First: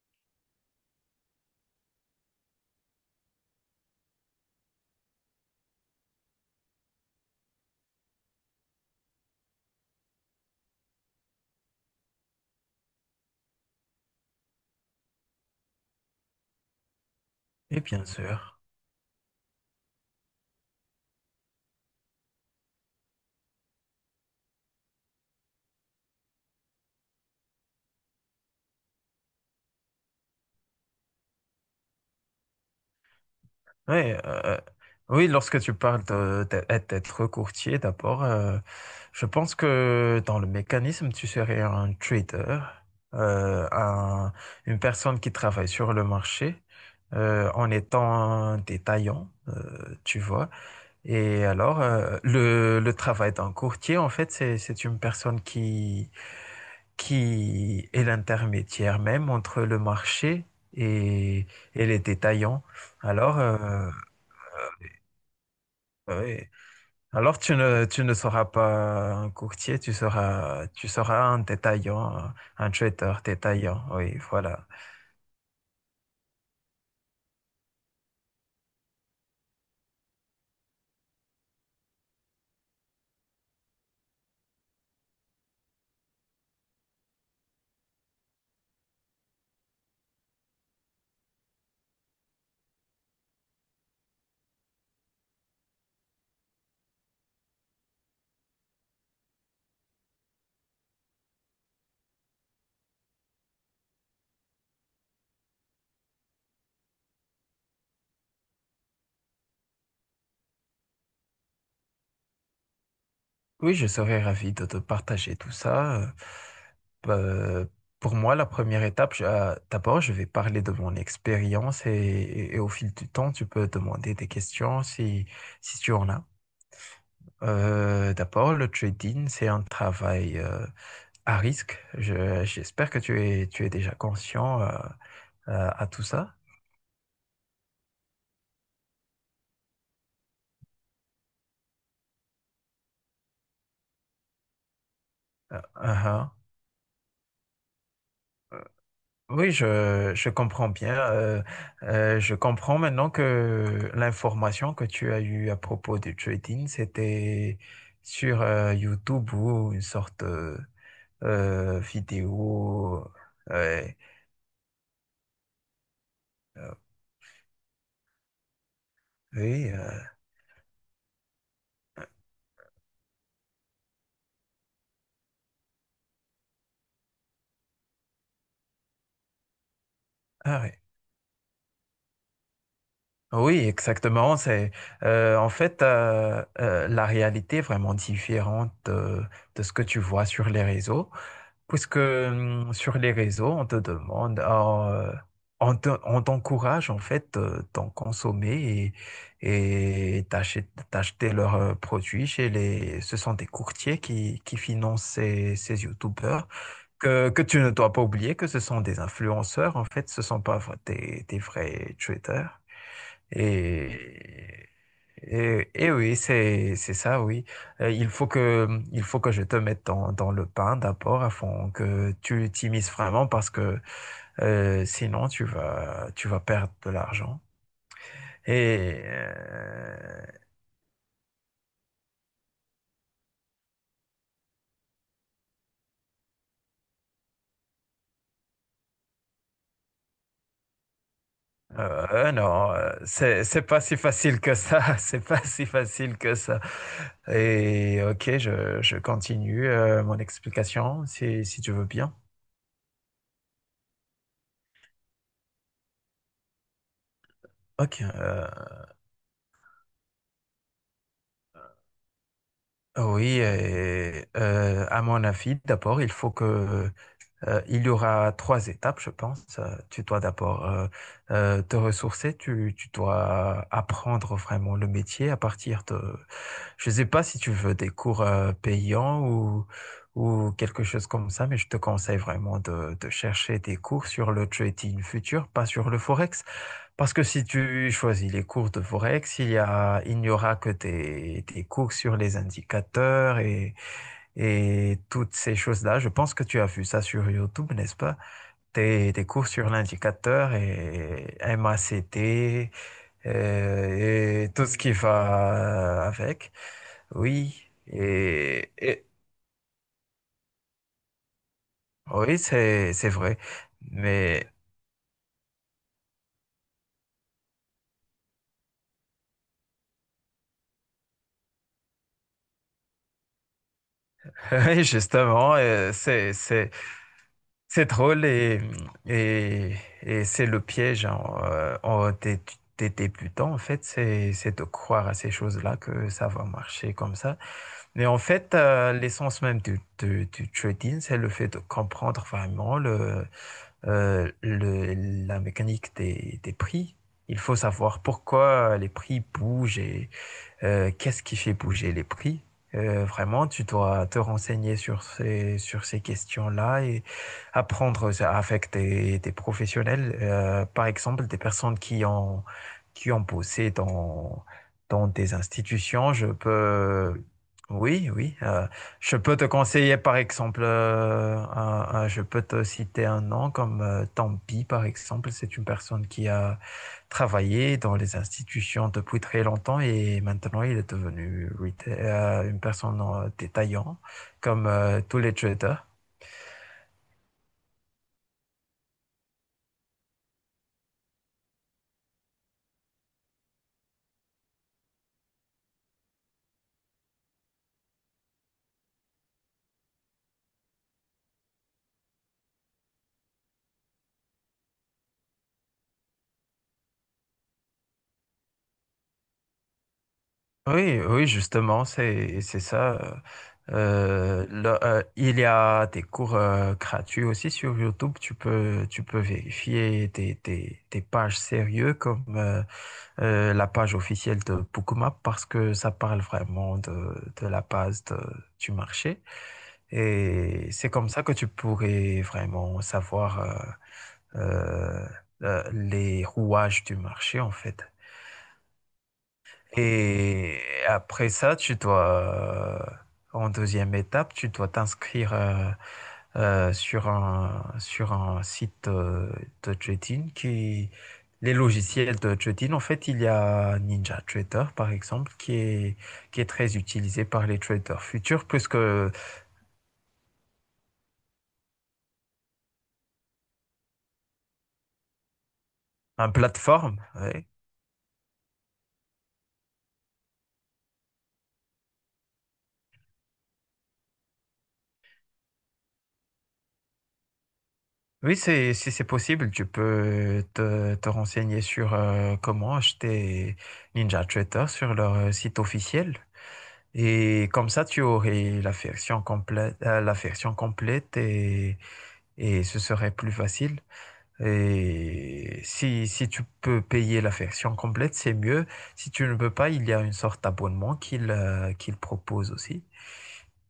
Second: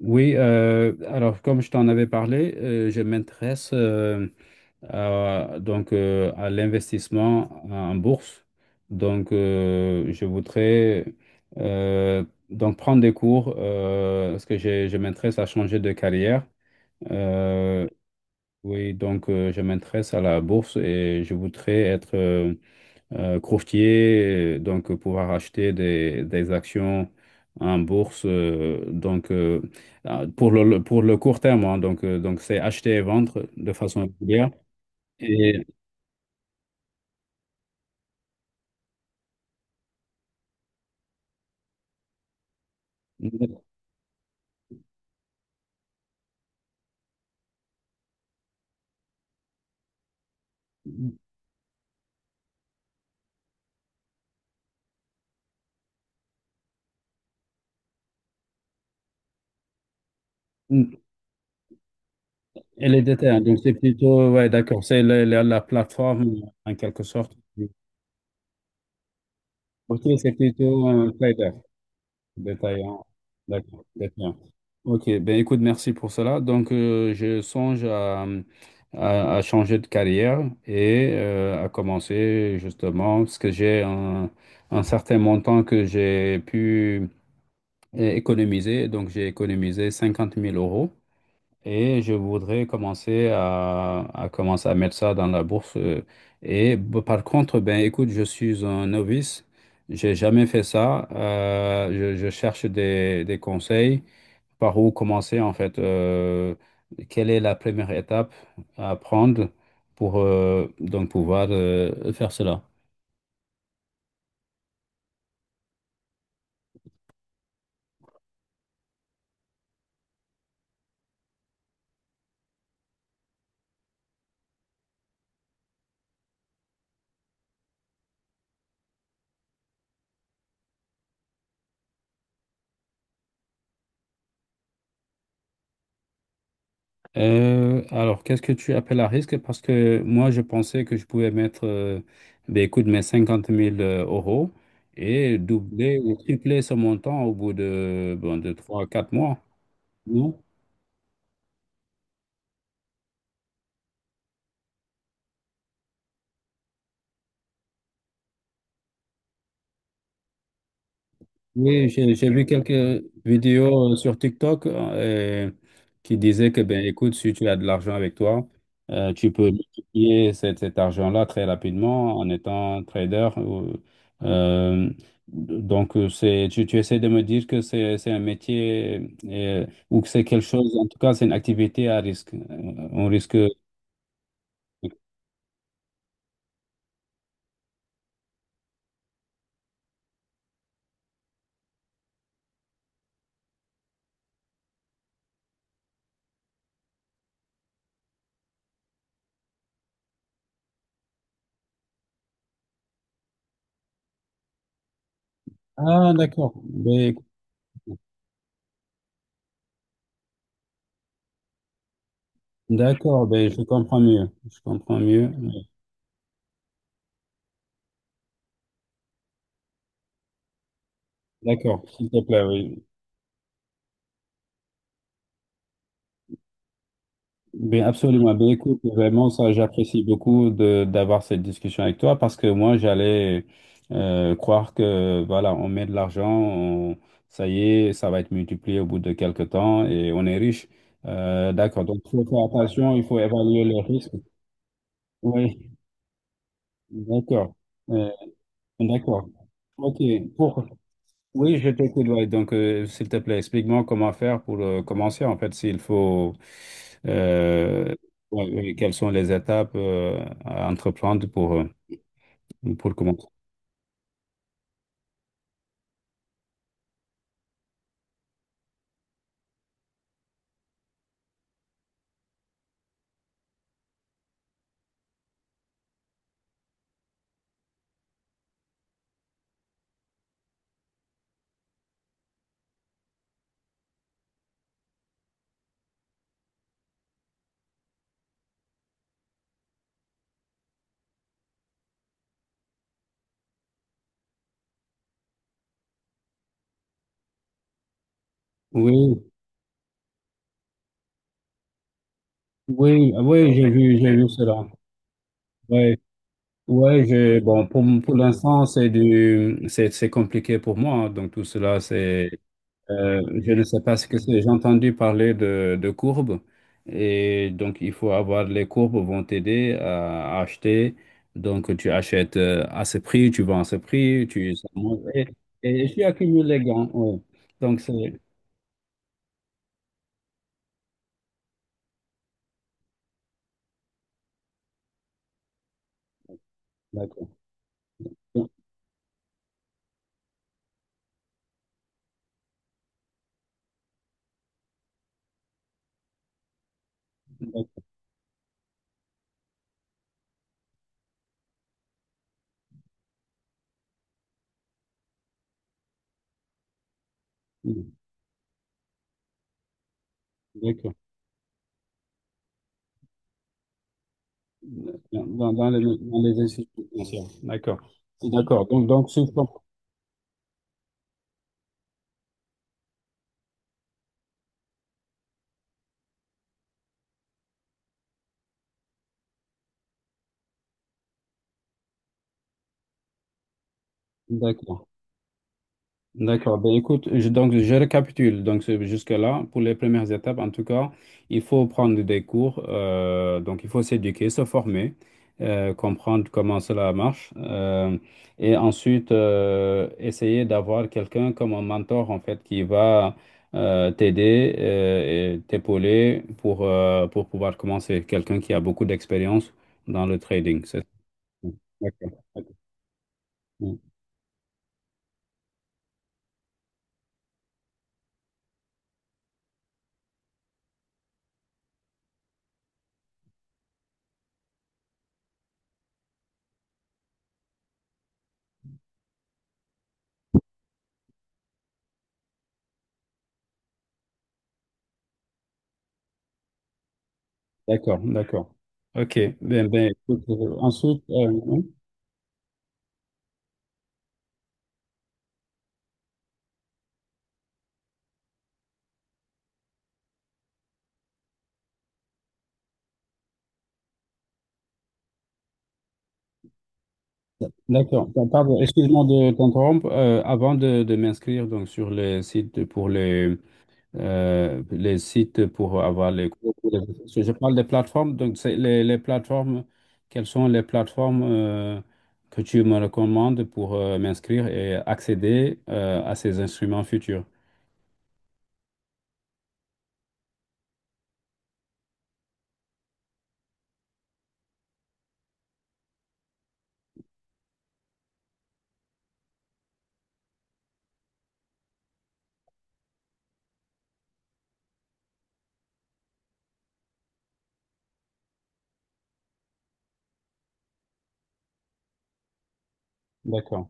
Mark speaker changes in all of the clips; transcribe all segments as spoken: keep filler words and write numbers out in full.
Speaker 1: Oui, euh, alors comme je t'en avais parlé, euh, je m'intéresse euh, à, donc euh, à l'investissement en bourse. Donc euh, je voudrais euh, donc prendre des cours euh, parce que j'ai- je m'intéresse à changer de carrière.
Speaker 2: Et
Speaker 1: Euh,
Speaker 2: bien sûr.
Speaker 1: oui, donc euh, je m'intéresse à la bourse et je voudrais être euh, euh, courtier, donc pouvoir acheter des, des actions en bourse, euh, donc euh, ah, pour le, le- pour le court terme, hein, donc euh, donc c'est acheter et vendre de
Speaker 2: Oui,
Speaker 1: façon régulière.
Speaker 2: euh, oui, lorsque
Speaker 1: Et,
Speaker 2: tu parles de- de- d'être courtier, d'abord, euh, je pense que dans le mécanisme, tu serais un trader, euh, un- une personne qui travaille sur le marché euh, en étant un détaillant, euh, tu vois. Et alors, euh, le, le travail d'un courtier, en fait, c'est, c'est une personne qui qui est l'intermédiaire même entre le marché et, et les détaillants.
Speaker 1: et les détails,
Speaker 2: Alors,
Speaker 1: hein, donc c'est
Speaker 2: euh,
Speaker 1: plutôt, ouais, d'accord, c'est la, la- la plateforme
Speaker 2: ouais.
Speaker 1: en quelque sorte.
Speaker 2: Alors tu ne, tu ne seras pas un courtier, tu
Speaker 1: Ok, c'est
Speaker 2: seras,
Speaker 1: plutôt
Speaker 2: tu
Speaker 1: un
Speaker 2: seras un
Speaker 1: trader,
Speaker 2: détaillant, un un
Speaker 1: détaillant,
Speaker 2: trader détaillant.
Speaker 1: d'accord,
Speaker 2: Oui,
Speaker 1: détaillant.
Speaker 2: voilà.
Speaker 1: Ok, ben écoute, merci pour cela. Donc, euh, je songe à, à- à changer de carrière et euh, à commencer justement, parce que j'ai un, un certain montant que j'ai pu euh, économiser. Donc, j'ai économisé cinquante mille euros. Et je voudrais commencer à, à commencer à mettre ça dans la bourse. Euh, Et b- par contre, ben écoute, je suis un novice. J'ai jamais fait ça. Euh, je, je cherche des, des conseils. Par où commencer en fait? euh, quelle est la première étape à prendre pour euh, donc pouvoir euh, faire cela?
Speaker 2: Oui, je serais ravi de te partager tout ça. Euh, pour moi, la première étape, je- euh, d'abord, je vais parler de mon expérience et, et au fil du temps, tu peux demander des questions si, si tu en as. Euh, d'abord, le trading, c'est un travail euh, à risque. Je- j'espère que tu es, tu es déjà conscient euh, euh, à tout ça.
Speaker 1: Euh, alors, qu'est-ce que tu appelles à risque? Parce que moi, je pensais que je pouvais mettre, euh, ben, écoute, mes cinquante mille euh, euros et doubler ou
Speaker 2: Uh-huh.
Speaker 1: tripler ce montant au bout de, bon, de trois quatre mois.
Speaker 2: Oui, je, je
Speaker 1: Non?
Speaker 2: comprends bien. Euh, euh, je comprends maintenant que l'information que tu as eue à propos du trading, c'était sur euh, YouTube ou une sorte de
Speaker 1: Oui, j'ai j'ai vu quelques
Speaker 2: vidéo.
Speaker 1: vidéos euh,
Speaker 2: Ouais.
Speaker 1: sur TikTok euh, qui disaient que,
Speaker 2: Euh,
Speaker 1: ben, écoute, si tu as de l'argent avec toi, euh, tu peux
Speaker 2: oui, euh,
Speaker 1: multiplier cet, cet argent-là très rapidement en étant trader. ou- euh, donc, euh, c'est, tu, tu essaies de me dire que c'est, c'est un métier euh, ou que c'est quelque
Speaker 2: ah
Speaker 1: chose,
Speaker 2: ouais.
Speaker 1: en tout cas, c'est une activité à risque. Euh, On risque,
Speaker 2: Oui, exactement. C'est
Speaker 1: oui.
Speaker 2: euh, en fait euh, euh, la réalité est vraiment différente de, de ce que tu vois sur les réseaux, puisque hum, sur les réseaux on te demande, euh, on te- on t'encourage en fait euh, d'en consommer et et d'acheter d'acheter leurs euh, produits chez les. Ce sont des courtiers qui qui financent ces ces
Speaker 1: Ah,
Speaker 2: youtubeurs
Speaker 1: d'accord. Ben,
Speaker 2: que, que tu ne dois pas oublier que ce sont des influenceurs, en fait, ce ne sont pas v- des, des vrais traders.
Speaker 1: d'accord, ben, je comprends mieux. Je
Speaker 2: Et,
Speaker 1: comprends mieux.
Speaker 2: et, et oui, c'est, c'est ça, oui. Euh, il faut que, il faut que je te mette dans, dans le pain d'abord afin
Speaker 1: D'accord, s'il
Speaker 2: que
Speaker 1: te plaît,
Speaker 2: tu t'y
Speaker 1: oui.
Speaker 2: mises vraiment parce que euh, sinon tu vas, tu vas perdre de l'argent.
Speaker 1: Bien, absolument. Ben, écoute,
Speaker 2: Et
Speaker 1: vraiment, ça, j'apprécie
Speaker 2: euh,
Speaker 1: beaucoup de d'avoir cette discussion avec toi parce que moi, j'allais euh, croire que, voilà, on met de l'argent, on- ça y est, ça va être multiplié au bout de quelques temps et on est riche. Euh, d'accord. Donc, il faut
Speaker 2: euh,
Speaker 1: faire
Speaker 2: non, euh,
Speaker 1: attention, il faut
Speaker 2: c'est, c'est
Speaker 1: évaluer les
Speaker 2: pas si
Speaker 1: risques.
Speaker 2: facile que ça. C'est pas si
Speaker 1: Oui,
Speaker 2: facile que ça.
Speaker 1: d'accord.
Speaker 2: Et
Speaker 1: Euh,
Speaker 2: ok, je, je
Speaker 1: d'accord.
Speaker 2: continue
Speaker 1: OK.
Speaker 2: euh, mon
Speaker 1: Pour
Speaker 2: explication si,
Speaker 1: oui,
Speaker 2: si
Speaker 1: je
Speaker 2: tu veux
Speaker 1: t'écoute.
Speaker 2: bien.
Speaker 1: Ouais. Donc, euh, s'il te plaît, explique-moi comment faire pour euh, commencer. En fait, s'il faut, euh,
Speaker 2: Ok.
Speaker 1: ouais,
Speaker 2: euh,
Speaker 1: ouais, quelles sont les étapes euh, à entreprendre pour, euh, pour
Speaker 2: Oui,
Speaker 1: commencer.
Speaker 2: et, euh, à mon avis, d'abord, il faut que euh, il y aura trois étapes, je pense. Euh, Tu dois d'abord euh, euh, te ressourcer, tu, tu dois apprendre vraiment le métier à partir de, je sais pas si tu veux des cours euh, payants ou ou quelque chose comme ça, mais je te conseille vraiment de, de chercher des cours sur le trading futur, pas sur le forex, parce que si tu choisis les cours de Forex, il y a, il n'y aura que tes, tes cours sur les indicateurs et, et toutes ces choses-là. Je pense que tu as vu ça sur YouTube, n'est-ce pas? Tes,
Speaker 1: Oui,
Speaker 2: tes cours sur l'indicateur et M A C D
Speaker 1: oui, ah oui, j'ai vu, j'ai vu
Speaker 2: euh, et
Speaker 1: cela.
Speaker 2: tout ce qui
Speaker 1: Ouais,
Speaker 2: va avec.
Speaker 1: ouais, je, bon,
Speaker 2: Oui,
Speaker 1: pour, pour l'instant,
Speaker 2: et,
Speaker 1: c'est
Speaker 2: et-
Speaker 1: du, c'est, c'est compliqué pour moi, hein. Donc, tout cela, c'est
Speaker 2: oui, c'est, c'est
Speaker 1: Euh,
Speaker 2: vrai.
Speaker 1: je ne sais pas ce que c'est.
Speaker 2: Mais
Speaker 1: J'ai entendu parler de, de courbes et donc il faut avoir les courbes vont t'aider à, à acheter. Donc tu achètes euh, à ce prix, tu vends à ce prix, tu ça
Speaker 2: oui,
Speaker 1: monte. et,
Speaker 2: justement, euh,
Speaker 1: et tu
Speaker 2: c'est,
Speaker 1: accumules les
Speaker 2: c'est
Speaker 1: gains. Oui. Donc
Speaker 2: c'est
Speaker 1: c'est
Speaker 2: drôle et, et, et c'est le piège en, euh, en des, des débutants, en fait, c'est, c'est de croire à ces choses-là que ça va marcher comme
Speaker 1: d'accord.
Speaker 2: ça. Mais en fait, euh, l'essence même du, du, du trading, c'est le fait de comprendre vraiment le, euh, le, la mécanique des, des prix. Il faut
Speaker 1: Donc,
Speaker 2: savoir pourquoi les prix bougent et, euh, qu'est-ce qui fait bouger les prix? Euh, vraiment, tu dois te renseigner sur ces, sur ces questions-là et apprendre ça avec des, des professionnels, euh, par
Speaker 1: d'accord.
Speaker 2: exemple des personnes qui ont, qui ont bossé dans, dans des
Speaker 1: Dans, dans les,
Speaker 2: institutions.
Speaker 1: dans
Speaker 2: Je
Speaker 1: les institutions
Speaker 2: peux,
Speaker 1: financières. D'accord.
Speaker 2: oui, oui,
Speaker 1: D'accord.
Speaker 2: euh,
Speaker 1: Donc donc
Speaker 2: je
Speaker 1: sur-
Speaker 2: peux te conseiller, par exemple, euh, un- un- je peux te citer un nom comme euh, Tampi, par exemple, c'est une personne qui a travaillé dans les institutions depuis très longtemps et maintenant il est devenu euh, une personne détaillante comme
Speaker 1: d'accord.
Speaker 2: euh, tous les traders.
Speaker 1: D'accord. Ben, écoute, je, donc je récapitule. Donc c'est- jusque-là, pour les premières étapes, en tout cas, il faut prendre des cours. Euh, donc il faut s'éduquer, se former, euh, comprendre comment cela marche, euh, et ensuite euh, essayer d'avoir quelqu'un comme un mentor en fait qui va euh, t'aider euh, et t'épauler pour euh, pour pouvoir commencer. Quelqu'un qui a beaucoup d'expérience dans le trading. C'est-
Speaker 2: Oui, oui, justement,
Speaker 1: D'accord.
Speaker 2: c'est c'est ça. Euh, là, euh, il y a des cours euh, gratuits aussi sur YouTube. Tu peux tu peux vérifier des, des, des pages sérieuses comme euh, euh, la page officielle de Bookmap parce que ça parle vraiment de, de la base de- du marché. Et c'est comme ça que tu pourrais vraiment savoir euh, euh, euh, les rouages du marché en fait.
Speaker 1: D'accord, d'accord. Ok. Ben, ben, écoute, euh,
Speaker 2: Et
Speaker 1: ensuite,
Speaker 2: après
Speaker 1: euh,
Speaker 2: ça,
Speaker 1: hein,
Speaker 2: tu dois, euh, en deuxième étape, tu dois t'inscrire euh, euh, sur un, sur un site euh, de trading qui, les logiciels de trading, en fait, il y a Ninja Trader, par exemple, qui est, qui est très utilisé par les traders
Speaker 1: d'accord. Ben,
Speaker 2: futurs,
Speaker 1: pardon,
Speaker 2: plus
Speaker 1: excuse-moi
Speaker 2: que
Speaker 1: de t'interrompre. Euh, avant de, de m'inscrire donc sur les sites pour les euh, les sites pour avoir les
Speaker 2: une
Speaker 1: cours, pour les-
Speaker 2: plateforme.
Speaker 1: parce que je
Speaker 2: Ouais.
Speaker 1: parle des plateformes. Donc, c'est les, les plateformes. Quelles sont les plateformes euh, que tu me recommandes pour euh, m'inscrire et accéder euh, à ces instruments futurs?
Speaker 2: Oui, c'est, si c'est possible, tu peux te, te renseigner sur euh, comment acheter Ninja Trader sur leur site officiel. Et comme ça, tu aurais la version complète, euh, la version complète et, et ce serait plus facile. Et si, si tu peux payer la version complète, c'est mieux. Si tu ne peux pas, il y a une sorte d'abonnement qu'il euh, qu'il propose aussi.
Speaker 1: D'accord.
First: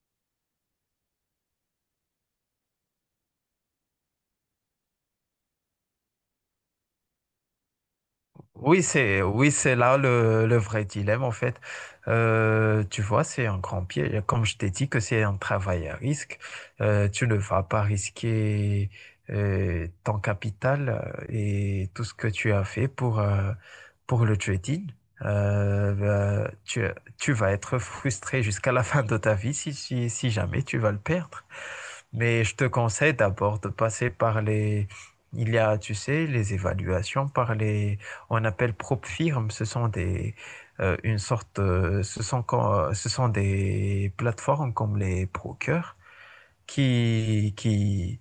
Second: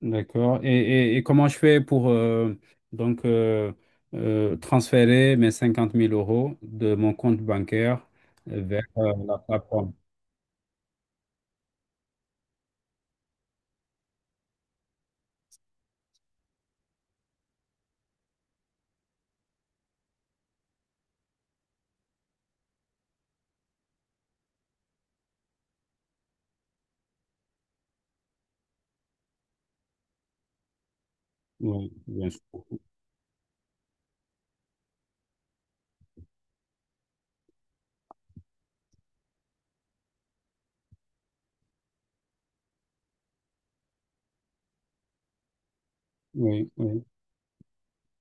Speaker 1: D'accord. Et, et, et comment je fais pour euh, donc euh, euh, transférer mes cinquante mille euros de mon compte bancaire euh,
Speaker 2: Oui,
Speaker 1: vers euh,
Speaker 2: c'est
Speaker 1: la
Speaker 2: oui, c'est
Speaker 1: plateforme?
Speaker 2: là le, le vrai dilemme en fait. Euh, tu vois, c'est un grand piège. Comme je t'ai dit que c'est un travail à risque, euh, tu ne vas pas risquer euh, ton capital euh, et tout ce que tu as fait pour euh, pour le trading. Euh, bah, tu tu vas être frustré jusqu'à la fin de ta vie si si si jamais tu vas le perdre.
Speaker 1: Oui, bien
Speaker 2: Mais je
Speaker 1: sûr.
Speaker 2: te conseille d'abord de passer par les... Il y a, tu sais, les évaluations par les... On appelle prop firmes. Ce sont des... euh, une sorte... euh, ce sont, quand- ce sont des plateformes comme les Procure
Speaker 1: Oui, oui.
Speaker 2: qui, qui,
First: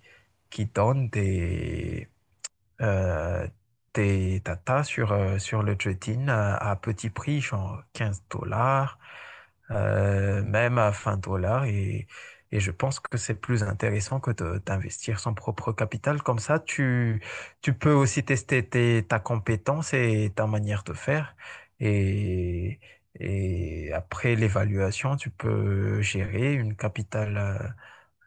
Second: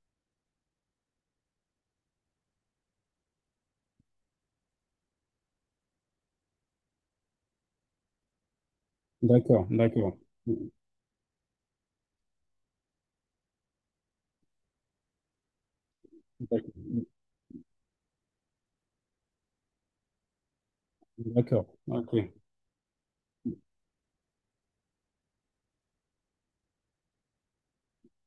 Speaker 2: qui donnent des... Euh, tes tatas sur, euh, sur le trading euh, à petit prix, genre quinze dollars,
Speaker 1: D'accord, d'accord.
Speaker 2: euh, même à vingt dollars. Et, et je pense que c'est plus intéressant que de- d'investir son propre capital. Comme ça,
Speaker 1: D'accord.
Speaker 2: tu, tu peux aussi tester tes, ta compétence et ta manière de faire.
Speaker 1: D'accord. Ok,
Speaker 2: Et, et après l'évaluation, tu peux gérer une capitale. euh,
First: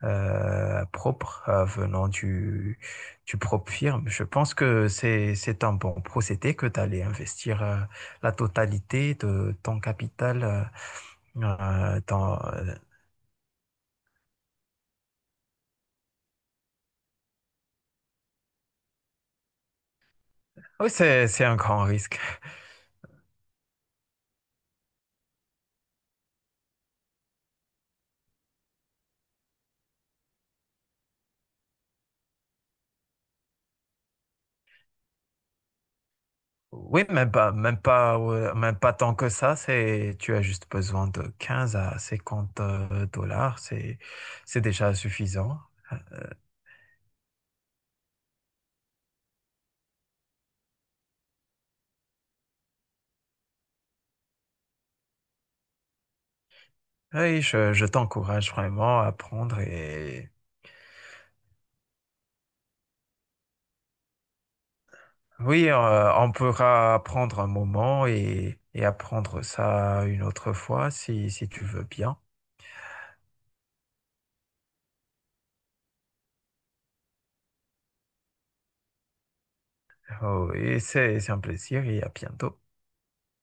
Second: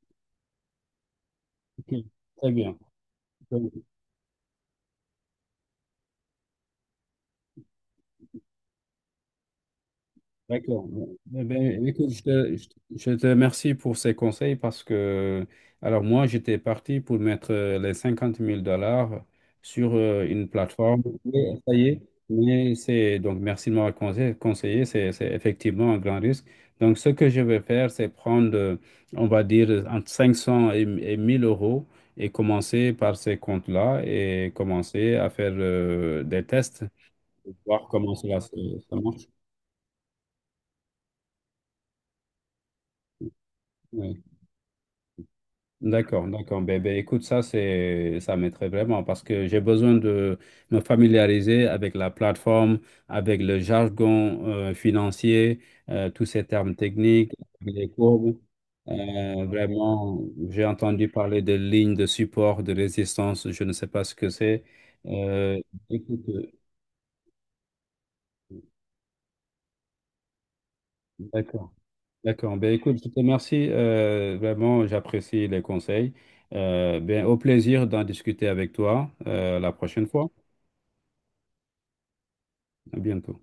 Speaker 2: euh, Propre euh,
Speaker 1: ok.
Speaker 2: venant
Speaker 1: Très bien.
Speaker 2: du, du propre firme. Je pense que c'est, c'est un bon procédé que d'aller investir euh, la totalité de ton capital
Speaker 1: D'accord.
Speaker 2: euh,
Speaker 1: Eh ben,
Speaker 2: euh,
Speaker 1: écoute, je
Speaker 2: dans...
Speaker 1: te, je te-
Speaker 2: euh,
Speaker 1: je te remercie pour ces conseils parce que, alors moi, j'étais parti pour mettre euh, les cinquante mille dollars sur euh, une
Speaker 2: Oui,
Speaker 1: plateforme.
Speaker 2: c'est, c'est
Speaker 1: Mais
Speaker 2: un
Speaker 1: ça
Speaker 2: grand
Speaker 1: y est,
Speaker 2: risque.
Speaker 1: mais c'est, donc merci de m'avoir conseillé, conseillé, c'est, c'est effectivement un grand risque. Donc, ce que je vais faire, c'est prendre, euh, on va dire, entre cinq cents et, et mille euros et commencer par ces comptes-là et commencer à faire euh, des tests,
Speaker 2: Oui, même pas, même
Speaker 1: voir comment
Speaker 2: pas,
Speaker 1: cela se-
Speaker 2: euh, même pas
Speaker 1: ça
Speaker 2: tant
Speaker 1: marche.
Speaker 2: que ça. C'est, tu as juste besoin de quinze à cinquante euh, dollars. C'est,
Speaker 1: Oui.
Speaker 2: c'est déjà suffisant.
Speaker 1: D'accord, d'accord. Ben, ben, écoute, ça, c'est, ça m'aiderait vraiment parce que j'ai besoin de me familiariser avec la plateforme, avec le jargon euh, financier, euh, tous ces termes techniques,
Speaker 2: Oui, je, je
Speaker 1: les courbes.
Speaker 2: t'encourage vraiment à
Speaker 1: Euh,
Speaker 2: prendre
Speaker 1: vraiment,
Speaker 2: et
Speaker 1: j'ai entendu parler de lignes de support, de résistance, je ne sais pas ce que c'est. Euh,
Speaker 2: Oui, euh,
Speaker 1: Écoute,
Speaker 2: on
Speaker 1: euh,
Speaker 2: pourra prendre un moment et, et apprendre ça une autre fois si, si tu
Speaker 1: d'accord,
Speaker 2: veux bien.
Speaker 1: d'accord. Ben, écoute, je te remercie. Euh, vraiment, j'apprécie les conseils. Euh, ben, au plaisir d'en discuter avec toi euh, la prochaine fois.
Speaker 2: Oh, et c'est c'est un plaisir et à bientôt.
Speaker 1: À bientôt.